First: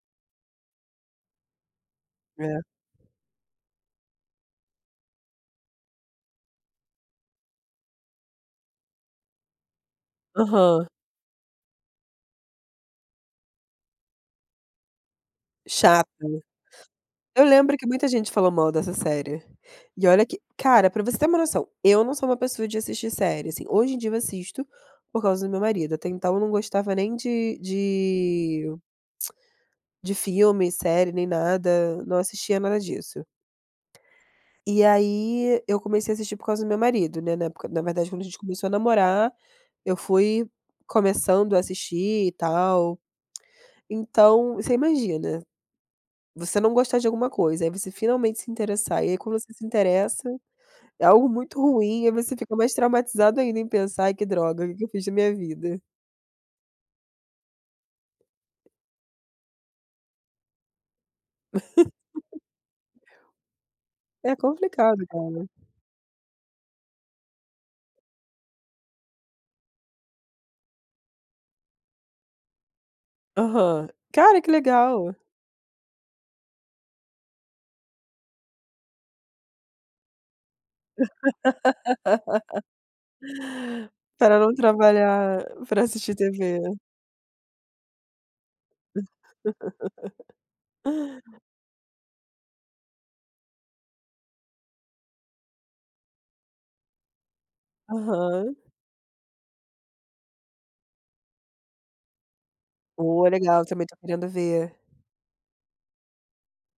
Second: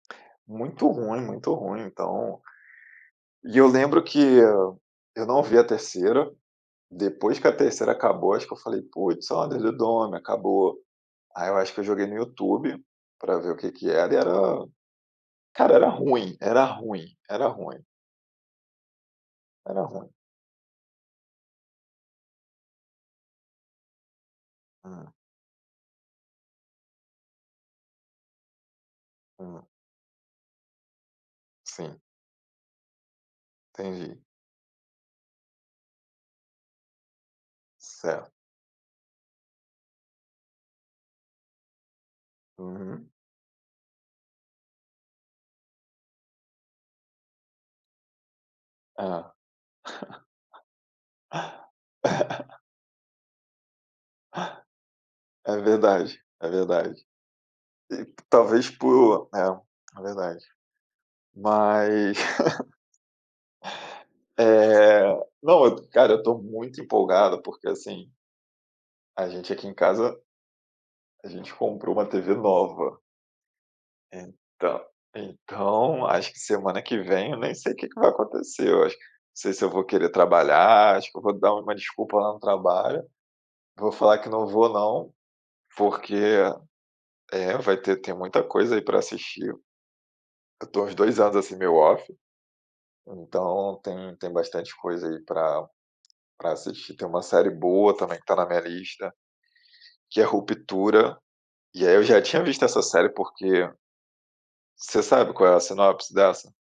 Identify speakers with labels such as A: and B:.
A: Muito ruim, muito ruim então
B: É.
A: e eu lembro que eu não vi a 3º, depois que a 3º acabou acho que eu falei: "Putz [unintelligible] acabou".
B: Aham.
A: Aí eu acho que eu joguei no YouTube, para ver o que que era e era, cara era
B: Chato,
A: ruim, era ruim,
B: eu
A: era
B: lembro
A: ruim.
B: que muita gente falou mal dessa série,
A: Era
B: e
A: ruim.
B: olha que cara para você ter uma noção, eu não sou uma pessoa de assistir série, assim, hoje em dia eu assisto,
A: Hã.
B: por causa do meu marido até então eu não gostava nem de de,
A: Hã.
B: de filme, série nem
A: Sim.
B: nada, não assistia nada disso.
A: Entendi.
B: E aí eu comecei a assistir por causa do meu marido, né, na época na verdade quando a
A: Certo.
B: gente começou a namorar, eu fui começando a assistir e tal.
A: Uhum.
B: Então, você imagina, você não gostar de alguma coisa aí você finalmente se interessar e aí
A: Ah.
B: quando você se interessa, é algo muito ruim e aí você fica mais traumatizado ainda em pensar: "Ai que droga, o que que eu fiz da minha
A: É
B: vida".
A: verdade, é verdade. E talvez por é, é verdade. Mas
B: É complicado
A: Eh,
B: cara.
A: não, cara, eu estou muito empolgado porque assim A gente aqui em casa. A gente comprou uma tv nova.
B: Aham. Cara, que
A: Então,
B: legal.
A: então acho que semana que vem eu nem sei o que que vai acontecer, eu acho, não sei se eu vou querer trabalhar, acho que eu vou dar uma desculpa lá no trabalho, vou falar que
B: Para
A: não
B: não
A: vou não,
B: trabalhar para
A: porque
B: assistir TV.
A: é, vai ter tem muita coisa aí para assistir. Eu estou há uns 2 anos assim meio off, então tem tem bastante coisa aí para para assistir, tem uma série boa também que está na
B: Aham.
A: minha lista, que é ruptura, e aí eu já tinha visto essa série
B: Olha legal, eu
A: porque
B: também estou querendo ver.
A: Você sabe qual é a sinopse dessa?